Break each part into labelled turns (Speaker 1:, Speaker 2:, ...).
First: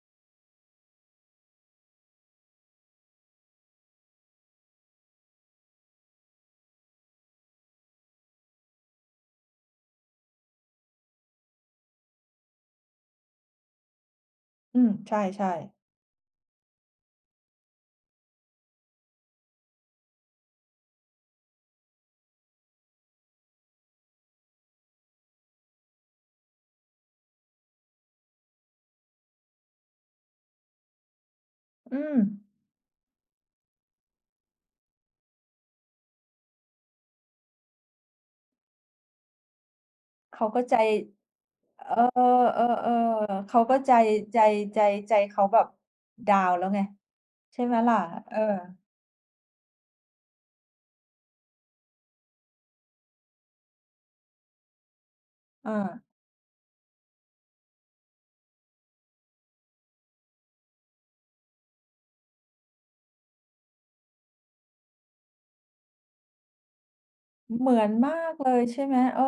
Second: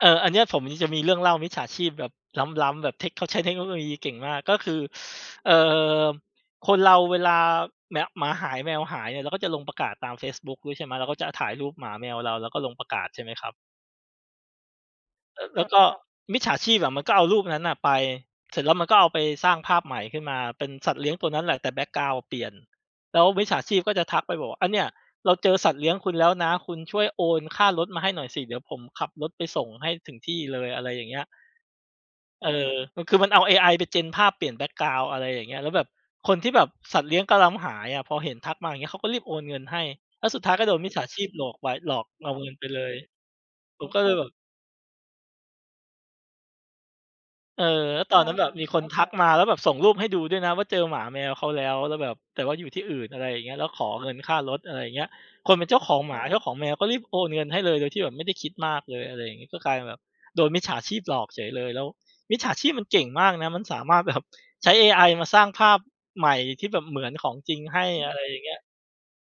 Speaker 1: เออ อันเนี้ยผมจะมีเรื่องเล่ามิจฉาชีพแบบล้ำ ๆ แบบเทค เขาใช้เทคโนโลยีเก่งมาก ก็คือ เอ่อ คนเราเวลา เนี่ย หมาหาย แมวหายเนี่ย เราก็จะลงประกาศตามเฟซบุ๊กด้วย ใช่ไหม เราก็จะถ่ายรูปหมาแมวเรา แล้วก็ลงประกาศใช่ไหมครับ?
Speaker 2: อืม ใช
Speaker 1: แล้
Speaker 2: ่
Speaker 1: ว แล้
Speaker 2: ๆ
Speaker 1: วก็มิจฉาชีพอะมันก็เอารูปนั้นน่ะไป เสร็จแล้วมันก็เอาไปสร้างภาพใหม่ขึ้นมา เป็นสัตว์เลี้ยงตัวนั้นแหละ แต่แบ็กกราวนด์เปลี่ยน แล้วมิจฉาชีพก็จะทักไปบอกว่า "อันเนี่ย เราเจอสัตว์เลี้ยงคุณแล้วนะ คุณช่วยโอนค่ารถมาให้หน่อยสิ เดี๋ยวผมขับรถไปส่งให้ถึงที่เลย" อะไรอย่างเงี้ย
Speaker 2: อืม
Speaker 1: เออ คือมันเอาเอไอไป gen ภาพเปลี่ยนแบ็กกราวนด์ อะไรอย่างเงี้ย แล้วแบบคนที่แบบสัตว์เลี้ยงกำลังหายอะ พอเห็นทักมาอย่างงี้ เขาก็รีบโอนเงินให้ แล้ว
Speaker 2: เ
Speaker 1: ส
Speaker 2: ข
Speaker 1: ุด
Speaker 2: า
Speaker 1: ท้าย
Speaker 2: ก็
Speaker 1: ก็โด
Speaker 2: ใจ
Speaker 1: นมิจฉาชีพหลอกไป
Speaker 2: เอ
Speaker 1: หล
Speaker 2: อ
Speaker 1: อกเอาเงินไปเลย
Speaker 2: ๆ ๆ เขาก็
Speaker 1: ผม
Speaker 2: ใจ
Speaker 1: ก็เลยแบบ
Speaker 2: ใจ ใจ ใจเขาแบบ ดาวน์แล้วไง ใช
Speaker 1: เ
Speaker 2: ่
Speaker 1: ออ
Speaker 2: ไหมล่ะ
Speaker 1: แล้วตอนน
Speaker 2: เ
Speaker 1: ั
Speaker 2: อ
Speaker 1: ้น
Speaker 2: อ
Speaker 1: แบบมีคนทักมา แล้วแบบส่งรูปให้ดูด้วยนะว่า เจอหมาแมวเขาแล้ว แล้วแบบ แต่ว่าอยู่ที่อื่น อะไรอย่างเงี้ย แล้วขอเงินค่ารถ อะไรอย่างเงี้ย คนเป็
Speaker 2: เ
Speaker 1: น
Speaker 2: อ
Speaker 1: เจ้าของ
Speaker 2: อ
Speaker 1: หมา เจ้าของแมว ก็รีบโอนเงินให้เลย โดยที่แบบไม่ได้คิดมากเลย อะไรอย่างงี้ ก็กลายเป็นแบบโดนมิจฉาชีพหลอกเฉยเลย แล้วมิจฉาชีพมันเก่งมากนะ มันสามารถ แบบ ใช้เอไอมาสร้างภาพใหม่ที่แบบเหมือนของจริง
Speaker 2: เหมื
Speaker 1: ให
Speaker 2: อ
Speaker 1: ้
Speaker 2: นม
Speaker 1: อ
Speaker 2: า
Speaker 1: ะไรอ
Speaker 2: ก
Speaker 1: ย่า
Speaker 2: เ
Speaker 1: ง
Speaker 2: ล
Speaker 1: เงี้ย
Speaker 2: ย ใช่ไหม เออ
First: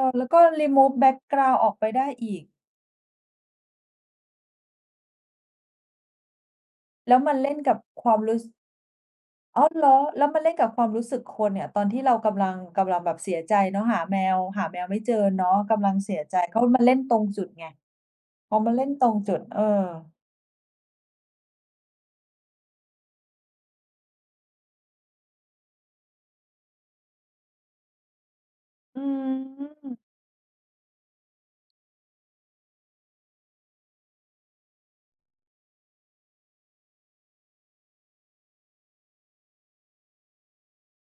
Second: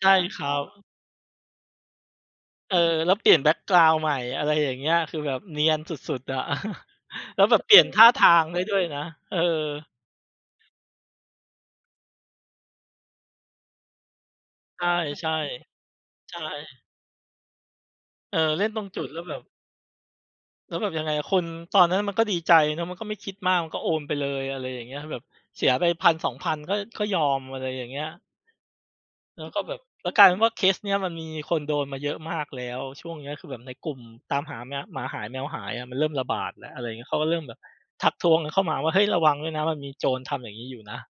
Speaker 1: ใช่
Speaker 2: แล้วก็
Speaker 1: ครับ
Speaker 2: remove แบ็กกราวนด์ออกไปได้อีก
Speaker 1: เออ แล้วเปลี่ยนแบ็กกราวนด์ใหม่ อะไรอย่างเงี้ย คือแบบเนียนสุด ๆ อะ
Speaker 2: แล้วมัน
Speaker 1: แล้
Speaker 2: เ
Speaker 1: ว
Speaker 2: ล่
Speaker 1: แบ
Speaker 2: น
Speaker 1: บ เ
Speaker 2: ก
Speaker 1: ป
Speaker 2: ั
Speaker 1: ลี
Speaker 2: บ
Speaker 1: ่ยนท
Speaker 2: ค
Speaker 1: ่า
Speaker 2: วา
Speaker 1: ท
Speaker 2: มร
Speaker 1: า
Speaker 2: ู้
Speaker 1: ง
Speaker 2: สึ
Speaker 1: ได้ด้วยนะ เออ
Speaker 2: อ้าว! เหรอ แล้วมาเล่นกับความรู้สึกคนเนี่ย ตอนที่เรากำลัง กำลังแบบเสียใจเนาะ หาแมว หาแม
Speaker 1: ใช
Speaker 2: ว
Speaker 1: ่
Speaker 2: ไม่เจอเนาะ ก
Speaker 1: ๆ
Speaker 2: ำลังเสีย
Speaker 1: ใ
Speaker 2: ใ
Speaker 1: ช
Speaker 2: จ ก็ม
Speaker 1: ่
Speaker 2: าเล่นตรงจุดไง
Speaker 1: เออ
Speaker 2: เพรา
Speaker 1: เ
Speaker 2: ะ
Speaker 1: ล่
Speaker 2: ม
Speaker 1: น
Speaker 2: า
Speaker 1: ต
Speaker 2: เ
Speaker 1: ร
Speaker 2: ล่
Speaker 1: ง
Speaker 2: น
Speaker 1: จุ
Speaker 2: ต
Speaker 1: ด
Speaker 2: ร
Speaker 1: แ
Speaker 2: ง
Speaker 1: ล้วแ
Speaker 2: จ
Speaker 1: บ
Speaker 2: ุด
Speaker 1: บ
Speaker 2: เออ
Speaker 1: แล้วแบบยังไงอะ คนตอนนั้นมันก็ดีใจ มันก็ไม่คิดมาก มันก็โอนไปเลย อะไรอย่างเงี้ย แบบเสียไป 1,000-2,000 ก็ ก็ยอม อะไรอย่างเงี้ย
Speaker 2: อื
Speaker 1: แล้วก็แบบ
Speaker 2: ม
Speaker 1: แล้วกลายเป็นว่าเคสเนี้ยมันมีคนโดนมาเยอะมากแล้ว ช่วงเนี้ยคือแบบในกลุ่มตามหาแม หมาหายแมวหายอะ มันเริ่มระบาดแล้ว อะไรอย่างเงี้ย เขาก็เริ่มแบบ ทักท้วงกันเข้ามาว่า "เฮ้ย! ระวังด้วยนะ มันมี โจรทำอย่างงี้อยู่นะ"